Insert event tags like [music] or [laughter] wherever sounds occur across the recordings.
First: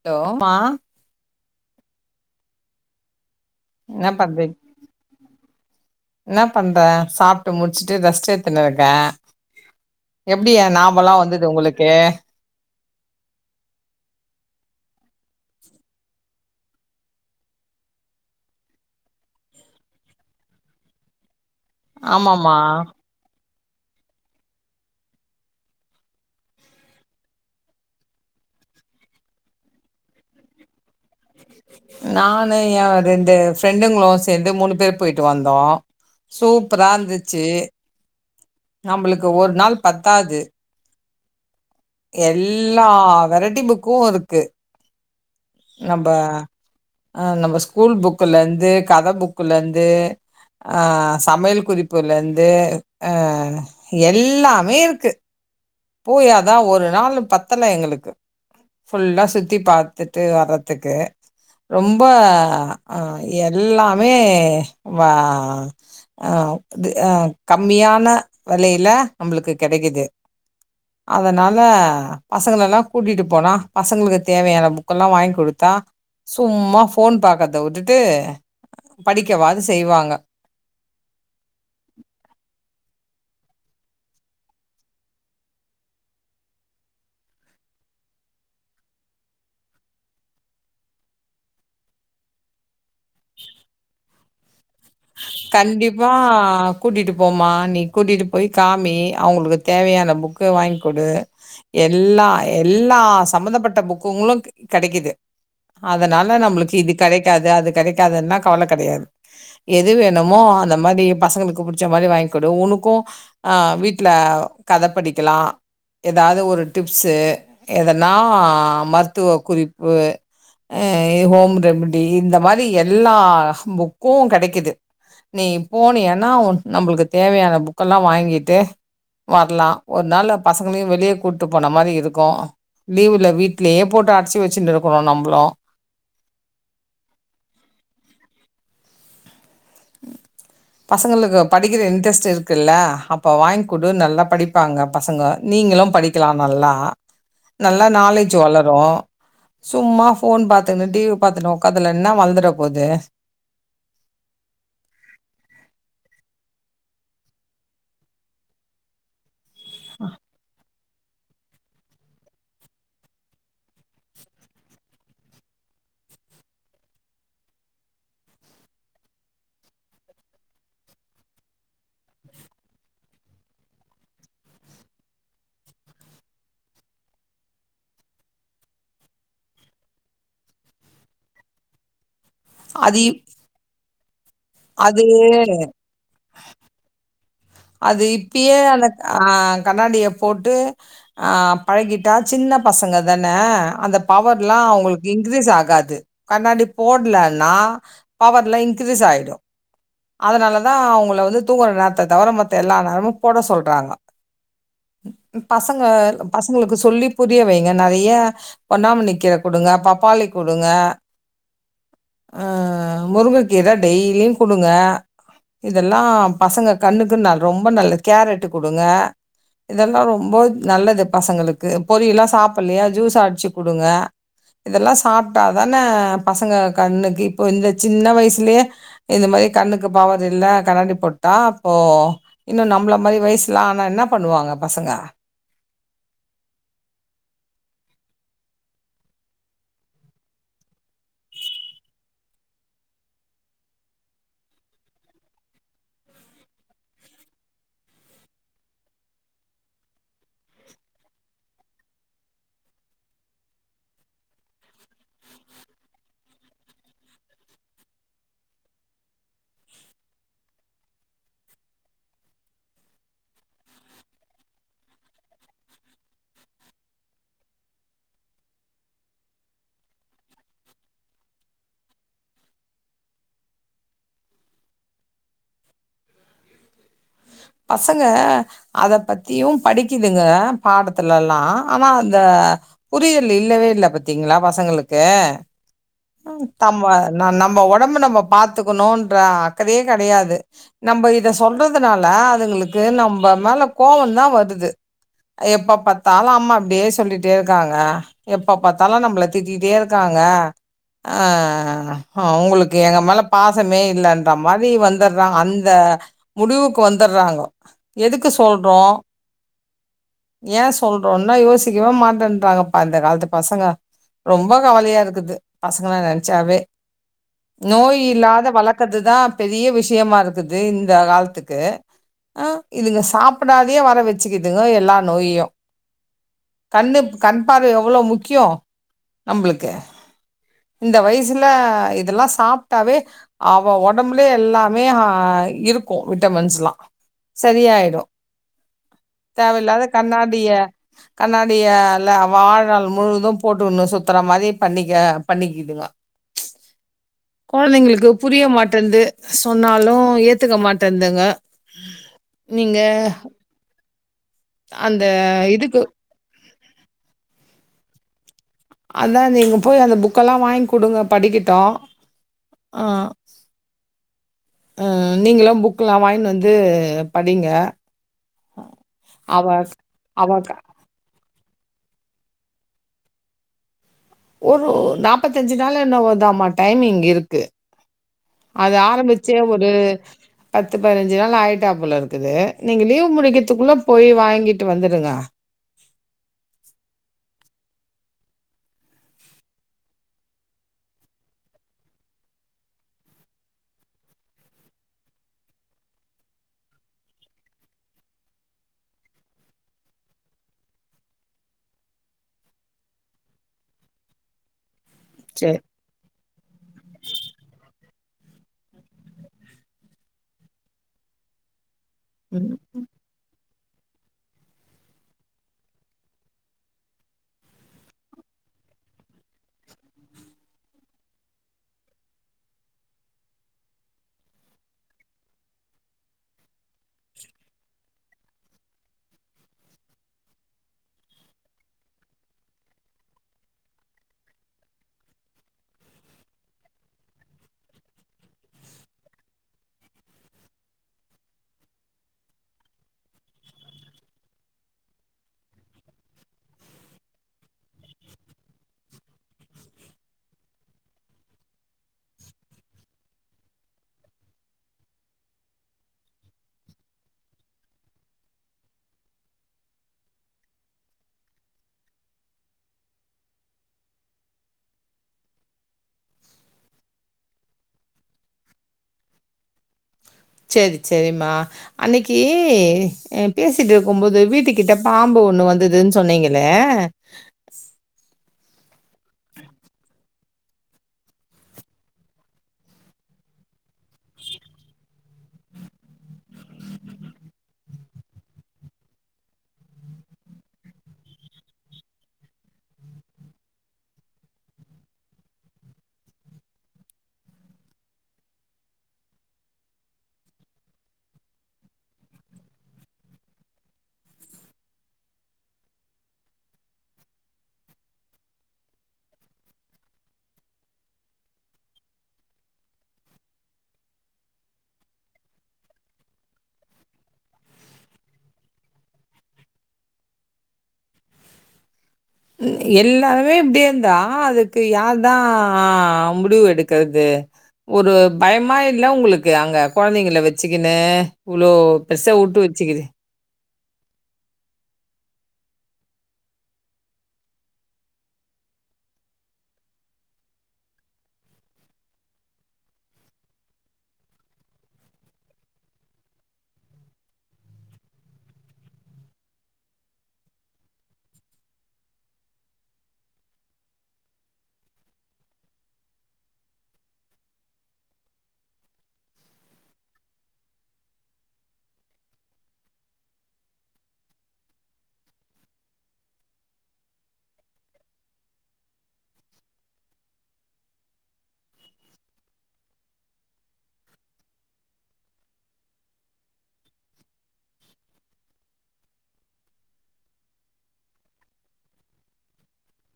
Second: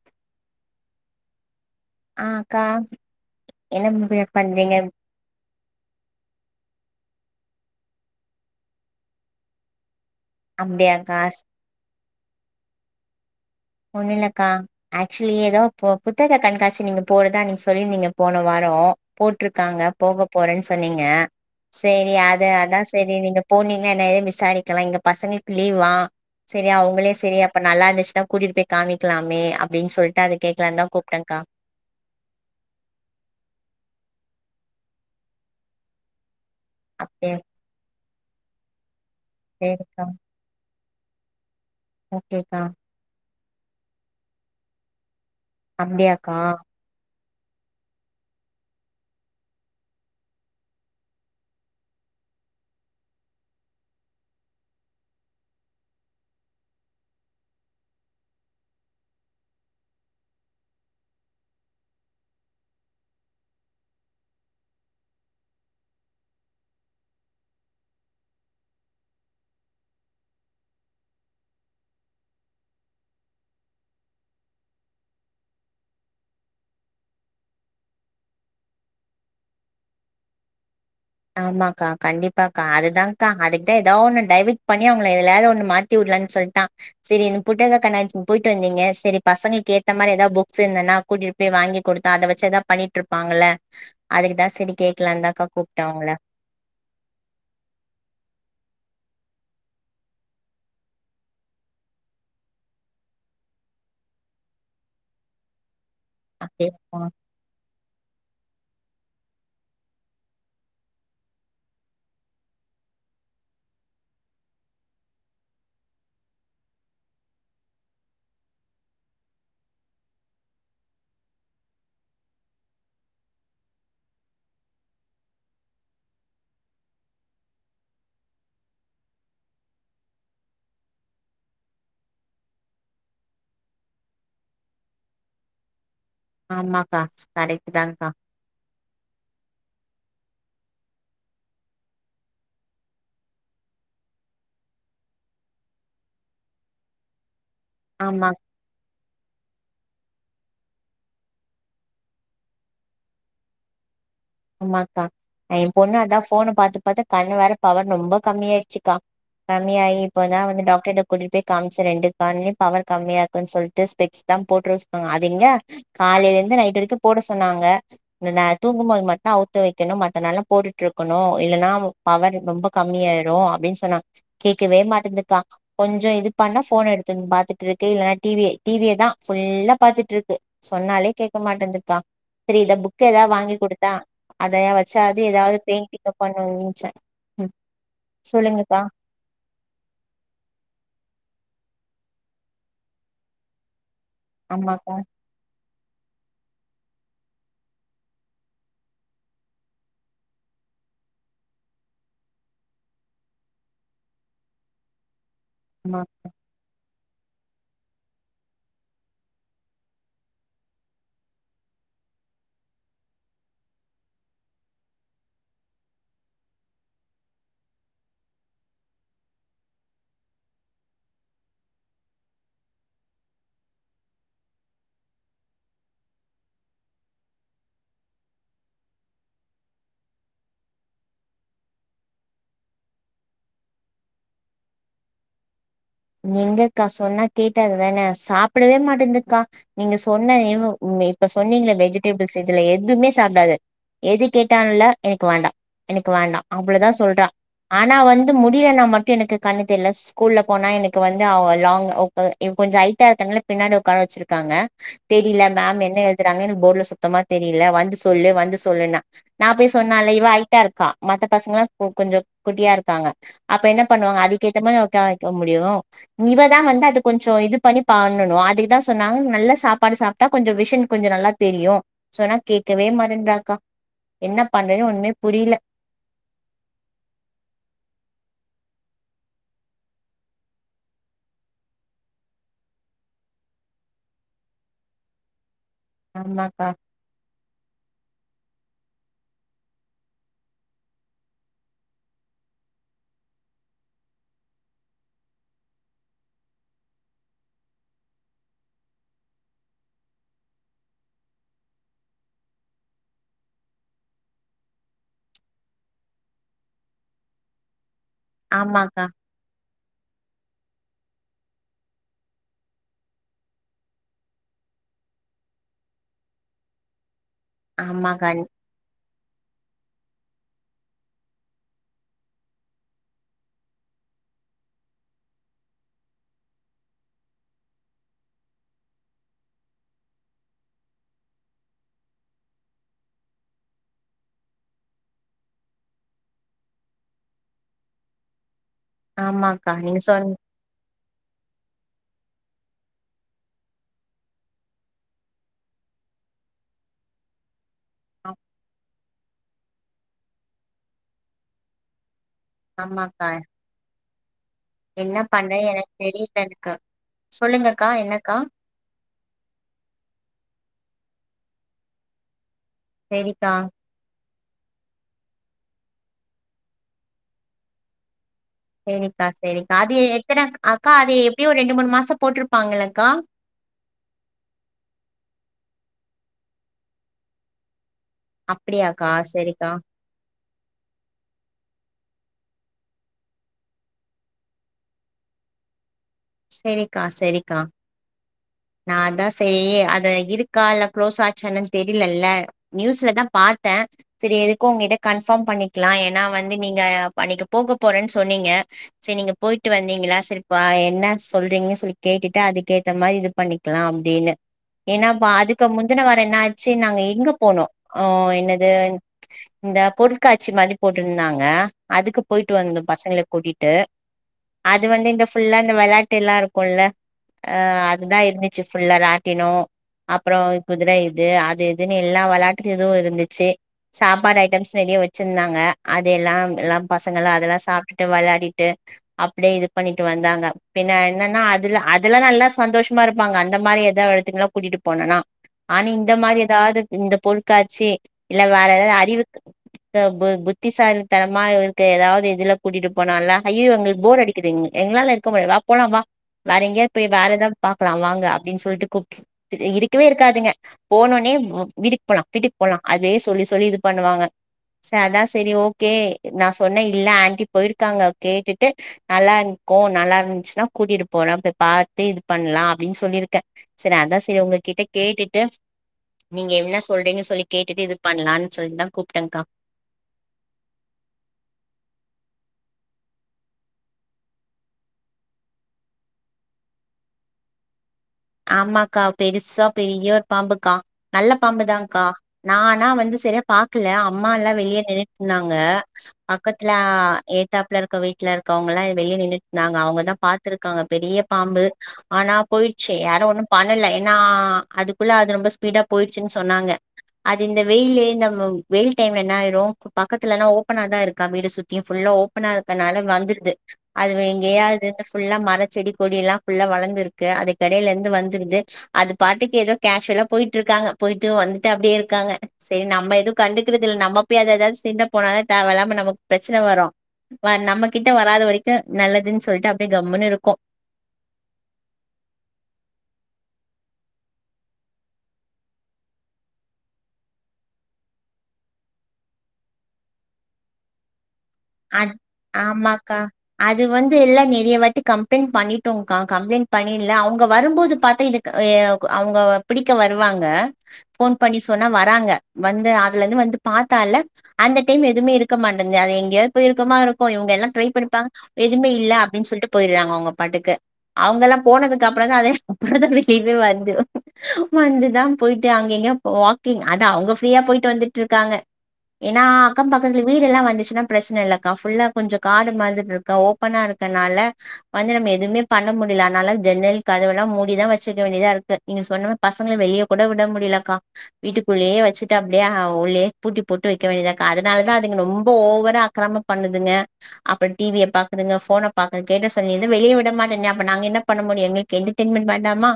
Hello மா. ஆ க்கா. என்ன பண்றீங் என்ன பண்ற? சாப்ட்டு முடிச்சுட்டு ரெஸ்ட் ஏத்துன்னு இருக்க. எப்டி ஏ நாபல்லெ அப்டியாக்கா வந்தது உங்களுக்கு? ஒண்ணு இல்லக்கா, ஆக்சுலி ஏதோ பு புத்தக கண்காட்சி நீங்க போறதா அன்னிக் சொல்லிருந்தீங்க போன வாரோ போட்ருக்காங்க போக போறேன் சொன்னீங்க. சரி, அது ஆமாமா அதா செரி நீங்கப் போனீங்லா என்ன ஏதுனு விசாரிக்கலா, இங்க பசங்கள்க்கு லீவ்வா. செரி அவுங்களே செரி அப்ப நல்லா இருந்துச்சுன்னா. கூட்டிட்டு போய் காமிக்கலாமே அப்டின் சொல்ட்டு அத கேக்கலானுதா கூப் நானு எ ரெண்டு ஃப்ரெண்டுங்களு ரெண்டு மூணு பேரு போயிட்டு வந்தோ சூப்பரா அப்டியா இந்துச்சி நம்புளுக் ஒரு நாள் சேரிக்கா பத்தாது ஓகேக்கா எல்லாவரன் டீம்புக்கு இருக்கு. நம்ப அப்டியாக்கா? அ நம்ம ஸ்கூல் புக்குலேந்து, கத புக்குலேந்து, அ சமையல் குறிப்புலேந்து, அ எல்லாமே இருக்கு. பூயாதா ஒரு நாளு பத்தல எங்களுக்கு, ஃபுல்லா சுத்தி பாத்துட்டு வர்றதுக்கு ரொம்ப அ எல்லாமே வா அ இது அ கம்மியான வெலையில நம்மளுக்கு கெடைக்குது. அதனால பசங்களெல்லா கூட்டிட்டு போனா, பசங்களுக்கு தேவையான புக்கெல்லா வாங்கி கொடுத்தா சும்மா ஃபோன் பாக்கறத வுட்டுட்டு படிக்கவாது செய்வாங்க. ஆமாக்கா, கண்டிப்பாக்கா அதுதான்கா அதுக்குதா ஏதாவொண்ணு டைவட் பண்ணி அவுங்கள எதுலயாது ஒண்ணு மாத்திவுடலானு சொல்ட்டா செரி இந்த புட்டக கண்ணாட்ச் போயிட்டு வந்தீங்க செரி பசங்கள்க்கு ஏத்த மாரி எதாது புக்ஸ் இந்துனா கூட்டிட்டு போய் வாங்கி குடுத்தா அத வச்சு எதாப் பண்ணிட்டு இருப்பாங்கல்ல. அதுக்குதா செரி கே க்லாந்தாக்கா கு கண்டிப்பா கூட்டிட்டு போமா நீ கூட்டிட்டு போய் காமி அவுங்களுக்கு தேவையான புக்கு வாய்ங்க் கொடு எல்லா எல்லா சம்மந்தப்பட்ட புக்குங்களு கெடைக்கிது அதனால அப்டியே நம்மளுக்கு இது கெடைக்காது அது கெடைக்காதுன்னா கவல கெடையாது எ எது வேணுமோ அந்த மாரி பசங்களுக்கு புடிச்ச மாரி வாங்கிக் குடு உனக்கு வீட்டில கத படிக்கலா எதாவது ஒரு டிப்ஸு எதன்னா மருத்துவ குறிப்பு ஆ ஹோம் ரெமிடி இந்த மாரி எல்லா புக்கும் கெடைக்கிது நீ போனியன்னா நம்மளுக்கு தேவையான புக்கெல்லா வாங்கிட்டு வர்லா ஒரு நாள்ள பசங்களையு வெளிய‌ கூட்டு போன மாரி இருக்கு லீவுல வீட்லே போட்டு அடச்சி வெச்சுன்று இருக்குறோ நம்பளு ஆமாக்கா கரெக்ட் தான்கா பசங்களுக்கு படிக்கிற இன்ட்ரெஸ்ட் இருக்குல்ல அப்ப வாய்ங்குடு நல்லா படிப்பாங்க பசங்க நீங்களு படிக்கலா நல்லா நல்லா ஆமா நாலேஜ் வளரு சும்மா போன் பாத்துன்னு டிவி பாத்துணு உக்காதுல என்ன வழ்ந்துட போது ஆமாக்கா நா எ பொண்ண அதா போன பாத்து இப்பபாத்தா கண்ணு வேற பவர் ரொம்ப கம்மியாயிருச்சுக்கா கம்மியாயி இப்பதா வந்து டாக்டர்ட கூட்டிட்டு காம்ச்சு ரெண்டு கண்லையு பவர் கம்மியா இருக்குன் சொல்ட்டு ஸ்பெக்ஸ் தா போட்டுற சொன்னாங்க அது எங்க காலையில இருந்து நைட் வரைக்கு போட சொன்னாங்க நா தூங்கும்போது மட்டு அவ்த் வெக்கணு மத்த நாள்ல்லா போட்டுட்டு இருக்கனு இல்லன்னா பவர் ரொம்ப கம்மியாயிடு அப்படின்னு சொன்னாங்க கேக்கவே மாட்டுதுக்கா கொஞ்ச இது பண்ணா போன்ன எடுத்து பாத்துட்றுக்கு இல்லன்னா டிவி டிவியதா ஃபுல்லா பாத்துட்றுக்கு சொன்னாலே கேக்க மாட்டேன்துப்பா செரி இத அது புக்க ஏதா இப் வாங்கி குடுத்தா அதைய அது வெச்சாது ஏதாவது பெயிண்டிங்க பண்ணனுச்சே அது இப்பியே அந்த அ கண்ணாடிய போட்டு அ பழகிட்டா சின்ன பசங்க தான அந்த பவர்லா ஆமாக்கா அவுங்களுக்கு இன்க்ரீஸ் ஆகாது கண்ணாடி போடலன்னா பவர்ல இன்கிரீஸ் ஆயிடு அதனால தா அவுங்கள வந்து தூங்கற நேரத்த தவர மத்த எல்லா நேரமு போட சொல்றாங்க பசங்க ஆமா பசங்களுக்கு சொல்லிப் புரிய வைங்க நெறைய பொன்னாமண்ணி கீர குடுங்க பப்பாளி குடுங்க அ முருங்கக்கீரை டெய்லியும குடுங்க இதெல்லா பசங்க கண்ணுக்கு ந ரொம்ப நல்லது கேரட்டு குடுங்க இதெல்லா ரொம்ப நல்லது பசங்களுக்கு பொரியல்லா சாப்பிலையா ஜூஸ் அடிச்சு குடுங்க இதெல்லா சாப்டாதான பசங்க கண்ணுக்கு இப்போ இந்த சின்ன வயசுலயே இந்த மாரி கண்ணுக்கு பவர் இல்ல கண்ணடி போட்டா அப்போ இன்னு நம்மள மாரி வயசுலா ஆனா என்ன பண்ணுவாங்க பசங்க எங்கக்கா சொன்னா கேட்டாதான சாப்பிடவே மாட்டேன்துக்கா நீங்க சொன்ன இவ்லோ இப்ப சொன்னீங்கள வெஜிடபிள்ஸ் இதுல எதுமே சாப்டாது எது கேட்டால எனக்கு வேண்டா எனக்கு வேண்டா அவ்ளதா சொல்றா ஆனா வந்து முடியல்னா மட்டு எனக்கு கண்ணு தெரியல ஸ்கூல்ல போனா எனக்கு வந்து அவ லாங் [inaudible] இப்ப கொஞ்ச ஹைட்டா இருக்க நாள பின்னாடி உக்காற வச்சிருக்காங்க தெரில மேம் என்ன எழுதுறாங்க போட்ல சுத்தமா தெரில வந்து சொல்லு வந்து சொல்லு நா போய் சொன்னலே இவ ஹைட்டா இருக்கா மதத்த பசங்களா கொஞ்ச குட்டியா இருப்பாங்க அப்ப என்ன பண்ணுவாங்க அதுக்கேத்தமா உக்காற வக்க முடியு இவ தா வந்து அத கொஞ்சோ இது பண்ணி பண்ணணு அதுக்குதா சொன்னாங்க நல்ல சாப்பாடு சாப்டா கொஞ்ச விஷின் கொஞ்ச நல்லா தெரியு சொன்னா கேக்கவே மட்டன்றாக்கா என்ன பண்றது ஒண்ணுமே புரியில பசங்க அத பத்தியும் படிக்குதுங்க பாடத்துல‌லா ஆனா அந்த புரியல் இல்லவே இல்ல பத்தீங்களா பசங்களுக்கு ஆமாக்கா தம்ம நம்ப ஒடம்பு நம்ம பா கத்துக்கனோன்ற அக்கறே கெடையாது நம்ப இத சொல்றதுனால அதுங்களுக்கு நம்ம மேல கோவதா வருது எப்ப பத்தாலு அம்மா அப்படியே சொல்லிட்டே இருக்காங்க எப்ப பத்தாலு நம்மள திட்டிட்டே இருக்காங்க அ அவுங்களுக்கு எங்க மேல பாசமே இல்லன்ற மாரி வந்துற்றாங்க அந்த முடிவுக்கு வந்துறாங்க எதுக்கு சொல்றோ ஆமாக்கா ஏ சொல்றோனா யோசிக்வே மாட்டேன்றாங்கப்பா இந்த கால்த்து பசங்க ரொம்ப கவலையா இருக்குது பசங்கல நெனச்சாவே நோய் ஆமாக்கா இல்லாத வளக்கதுதா பெரிய விஷ் முக்கியமா இருக்குது இந்த காலத்துக்கு ஆ இதுங்க சாப்டாதே வர வச்சுக்கிதுங்க எல்லா நோயு கண்ணு கண் பார்வை எவ்ளோ முக்கியோ நம்மளுக்கு இந்த வயசுல இதெல்லா சாப்ட்டாவே அவ ஒடம்புல எல்லாமே ஆ இருக்கு விட்டமின்ஸ் எல்லா சரியாய்டு ஆமாக்கா தேவயில்லாத நீங்க சொன் கண்ணாடிய கண்ணாடியல்ல வாழ்நள் முழுவது போட்டுகுணு சுத்துற மாரி பண்ணிக்க பண்ணிக்கிதுங்க கொழந்தைங்களுக்கு புரிய மாட்டேன்து சொன்னாலு ஏத்துக்க மாட்டேந்துங்க நீங்க ஆமாக்கா அந்த என்ன பண்ற இதுக்கு எனக்கு தெரில சொல்லுங்ககா என்னகா அதா நீங்க போய் அந்த புக்கெல்லா வாங்கி குடுங்க படிகட்டோ செரிகா அஹ நீங்களு புக்கெல்லா வாங்கினு வந்து படிங்க செரிக்கா அவ செரிக்கா அது அவ எத்தனை க அக்கா அது எப்டியு ஒரு ரெண்டு மூணு மாசோ போட்டுரு பாங்களகா ஒரு நாப்பத்தி அஞ்சு நாள் என்னவோதாம டைமிங் இருக்கு அது அப்டியாக்கா ஆரபிச்சே ஒரு சரிக்கா பத்து பதினஞ்சி நாள் ஆயிட்டாப்புல இருக் க்குது நீங்க லீவ் முடிக்குறதுக்குள்ள போய் வாங்கிட்டு வந்துடுங்க செரிக்கா செரிக்கா நா அதா செரி அத இருக்கா இல்ல கு்ளோஸ் ஆச்சேன்னு தெரிலல நியூஸ்லதா பாத்த செரி எதுகொ உங்ககிட்ட கன்ஃபாம் பண்ணிகலா ஏன்னா வந்து நீங்க அன்னைக்கி போக போறன்னு சொன்னீங்க செரி நீங்க போயிட்டு வந்தீங்களா செரிப் என்ன சொல்றீங்கன்னு சொல்லி கேட்டுட்டு அதுகேத்த மாரி இது பண்ணிகலா அப்டின்னு ஏனாப்ப சரி அதுக்கு முந்துன வாரோ என்ன ஆச்சு நாங்க எங்க போனோ ஓ என்னது இந்த பொருள்காட்சி மாதிரி போட்டுருந்தாங்க அதுக்கு ம் போயிட்டு வந்தோ பசங்களை கூட்டிட் டு அது வந்து இந்த ஃபுல்லா இந்த வெளாட்டுல்லா இருக்குல ஆ எல்லா இருந்துச்சு ஃபுல்லா ராட்டினோ அப்றோ குதிர இது அது இதுன்னு எல்லா வெளாட்டு இதுவு இருந்துச்சு சாப்பாடு ஐட்டம்ஸ் நெறைய வெச்சிருந்தாங்க அது எல்லாம் எல்லா பசங்களு அதெல்லா சாப்ட்டுட்டு வெளிடிட்டு அப்டியே இது பண்ணிட்டு வந்தாங்க பின்ன என்னன்னா அதுல அதெல்லா நல்லா சந்தோஷ் சும்மா இருப்பாங்க அந்த மாரி ஏதோ எடத்துக்குல கூட்டிட்டு போனன ஆனா இந்த மாரி ஏதாது இந்த பொருக்காட்சி இல்ல வேற எதாது அறிவுக்கு த பு புத்திசாலித்தனமா இருக்க ஏதாவது இதுல கூட்டிட்டு போனால ஐயையோ எங்களுக்கு போர் அடிக்குது எங் எங்களால இருக்க முடிய வா போலா வா வேற எங்கயாவது போய் வேற ஏதாவ பாக்கலா வாங்க அப்டின்னு சொலிட்டு கூப்ட்டு தி இருக்கவே இருக்காதுங்க போனோனே வ் விட்டுக்கு போலா விட்டுக்கு போலா அதே சொல்லி சொல்லி இது பண்ணுவாங்க ச அதா செரி ஓகே நா சொன்ன இல்ல ஆண்டி போயிருகாங்க கேட்டுட்டு நல்லா இருக்கோ நல்லா இருந்துச்சுன்னா கூட்டிட்டு போறே போய் பாத்து இது பண்ணலா அப்டின்னு சொல்லிருக்கே செரி அதா செரி உங்ககிட்ட கேட்டுட்டு நீங்க என்ன சொல்றீங்கன்னு சொல்லி கேட்டுட்டு இது பண்ணலான்னு சொல்லிட்டுதா கூப்டங்கா செரி செரிமா அன்னைகி பேசிட்டு இருக்கும்போது வீட்டு கிட்ட பாம்பு ஒண்ணு வந்துதுன்னு சொன்னீங்களே ஆமாகா பெருசா பெரிய ஒரு பாம்புகா நல்ல பாம்புதாகா நானா வந்து செரியா பாக்கல அம்மா எல்லா வெளியே நின்னுட்டு இருந்தாங்க பக்கத்துல ஏதுத்தாப்புல இருக்குற வீட்டுல இருக்கவங்க எல்லா வெளியே நின்னு நாங்க அவங்கதா பாத்துருக்காங்க பெரிய பாம்பு ஆனா போயிட் செ யாரு ஒன்னு பண்ணல ஏன்னா அதுக்குள்ள அது ரொம்ப ஸ்பீடா போயிர்ச்சுன்னு சொன்னாங்க அது இந்த வெயில்ல இந்த வெயில் டைம் ல என்ன ஆயிரு பக்கத்துலல்லா ஓப்பனாதா இருக்கா வீடு சுத்தியு ஃபுல்லா ஓப்பனா இருக்கனால வந்துடுது அது இங்கேயாவதுந்து ஃபுல்லா மர செடி கொடி எல்லா ஃபுல்லா வளந்துருக்கு அத கடையில இருந்து வந்துடுது அது பாட்டுக்கு ஏதோ கேஷுவலா போயிட்டு இருக்காங்க போயிட்டு வந்துட்டு அப்டியே இருக்காங்க செரி நம்ம ஏதுவு கண்டுக்குறது இல்ல நம்ம போய் அத எதாது சிண்ட போனால த தேவ இல்லாம நமக்கு பிரச்சன வரு வ நம்ம கிட்ட வராத வரைக்கு நல்லதுன்னு சொல்லிட்டு அப்டியே கம்முன்னு இருக்கோ எ எல்லாருமே இப்டியே இருந்தா அதுக்கு யார் தா முடிவு எடுக்குறது ஒரு பயமா இல்ல உங்களுக்கு அங்க கொழந்தைங்கள வெச்சுக்குனு இவ்ளோ பெருசா அத் உட்டு வச்சுக்குது ஆமாக்கா அது வந்து எல்லா நெறைய வாட்டி கம்ப்ளைண்ட் பண்ணிட்டோங்கா கம்ப்ளைண்ட் பண்ணில அவங்க வரும்போது பாத்து இதுக்கு [unintelligible] அவங்க பிடிக்க வருவாங்க ஃபோன் பண்ணி சொன்னா வராங்க வந்து அதுல இருந்து வந்து பாத்தால அந்த டைம் எதுவுமே இருக்க மாட்டன்து அது எங்கயா ப்பாஇருகமா இருக்கொ இவங்க எல்லா ட்ரை பண்ணப்பா எதுவுமே இல்ல அப்டின்னு சொல்லிட்டு போயிறாங்க அவங்க பாட்டுக்கு அவங்கலா போனதுக்கு அப்றோதா அத [unintelligible] வந்துரு வந்துதா போயிட்டு அங்கிங்க வாக்கிங் அது அவங்க ப்ரியா போயிட்டு வந்துட்டு இருக்காங்க ஏன்னா அக்கம் பக்கத்துல வீடு எல்லா வந்துச்சுன்னாச்சினா பிராச் ன்ல்ல கா ஃபுல்லா கொஞ்சோ காடு மாதிரி இருக்க ஓப்பனா இருக்கனால வந்து நம்ம எதுவுமே பண்ண முடியல அதனால ஜன்னல் கதவு எல்லா மூடிதா வச்சிருக்க வேண்டியதா இருக்கு நீங்க சொன்ன பசங்கள வெளிய கூட வுட முடியலக்கா வீட்டுக்குள்ளேயே வெச்சுட்டு அப்டியே உள்ளேயே பூட்டி போட்டு வெக்க வேண்டியதாக்கா அதனாலதா அதுங்க ரொம்ப ஓவரா அக்கிரம பண்ணுதுங்க அப்புற டி வி ய பாக்குதுங்க ஃபோன பாக்குது கேட்ட சொல்லங்க வெளிய விட மாட்டேனே அப்ப நாங்க என்ன பண்ண முடியோ எங்களுக்கு என்டர்டெயின்மெண்ட் வேண்டாமா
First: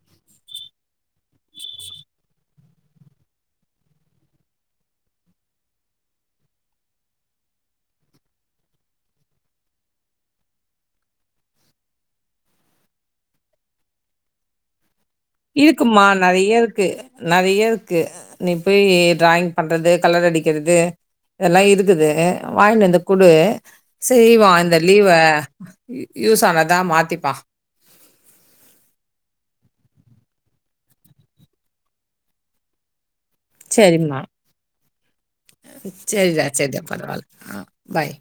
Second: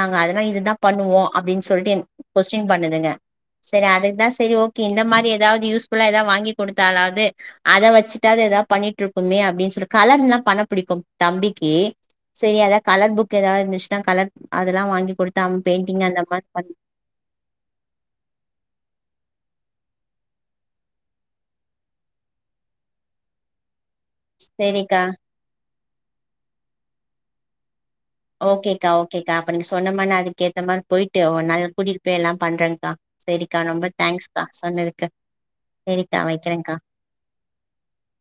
நாங்க அதனால இதுதா பண்ணுவோ அப்டின்னு சொல்லிட்டு எ கொஸ்டின் பண்ணுதுங்க செரி அதுக்குதா செரி ஓகே இந்த மாரி ஏதாவது யூஸ்ஃபுல்லா ஏதாவது வாங்கி குடுத்தாலாவது அத வச்சுட்டாது எதாது பண்ணிட்டு இருக்குமே அப்டின்னு சொல்லி கலரிங்லாம் பண்ண புடிக்கும் தம்பிக்கு செரி அதா கலர் புக் ஏதாது இருந்துச்சுன்னா கலர் அதெல்லாம் வாங்கி குடுத்து அவன் இருக்கும்மா பெயிண்டிங் அந்த மாரி நறைய பண் இருக்கு நறைய இருக்கு நீ போய் டிராயிங் பண்றது கலர் அடிக்கிறது இதெல்லா இருக்குது வாங்கினு வந்து குடு செய்வான் இந்த சரிக்கா லீவ யூ யூஸ் ஆனதா மாத்திப் ப்பா ஓகேக்கா ஓகேக்கா அப்ப நீங்க சொன்ன மார் நா அதுக்கு ஏத்த மார் போய்ட்டு ஒரு நாள் கூட்டிட்டு போய்ல்லா பண்றேன்க்கா செரிங்ம்மா சரிக்கா செர்டா வைக்கிறேங்க்கா செர்டா பரவால்ல ஆஹ் பாய்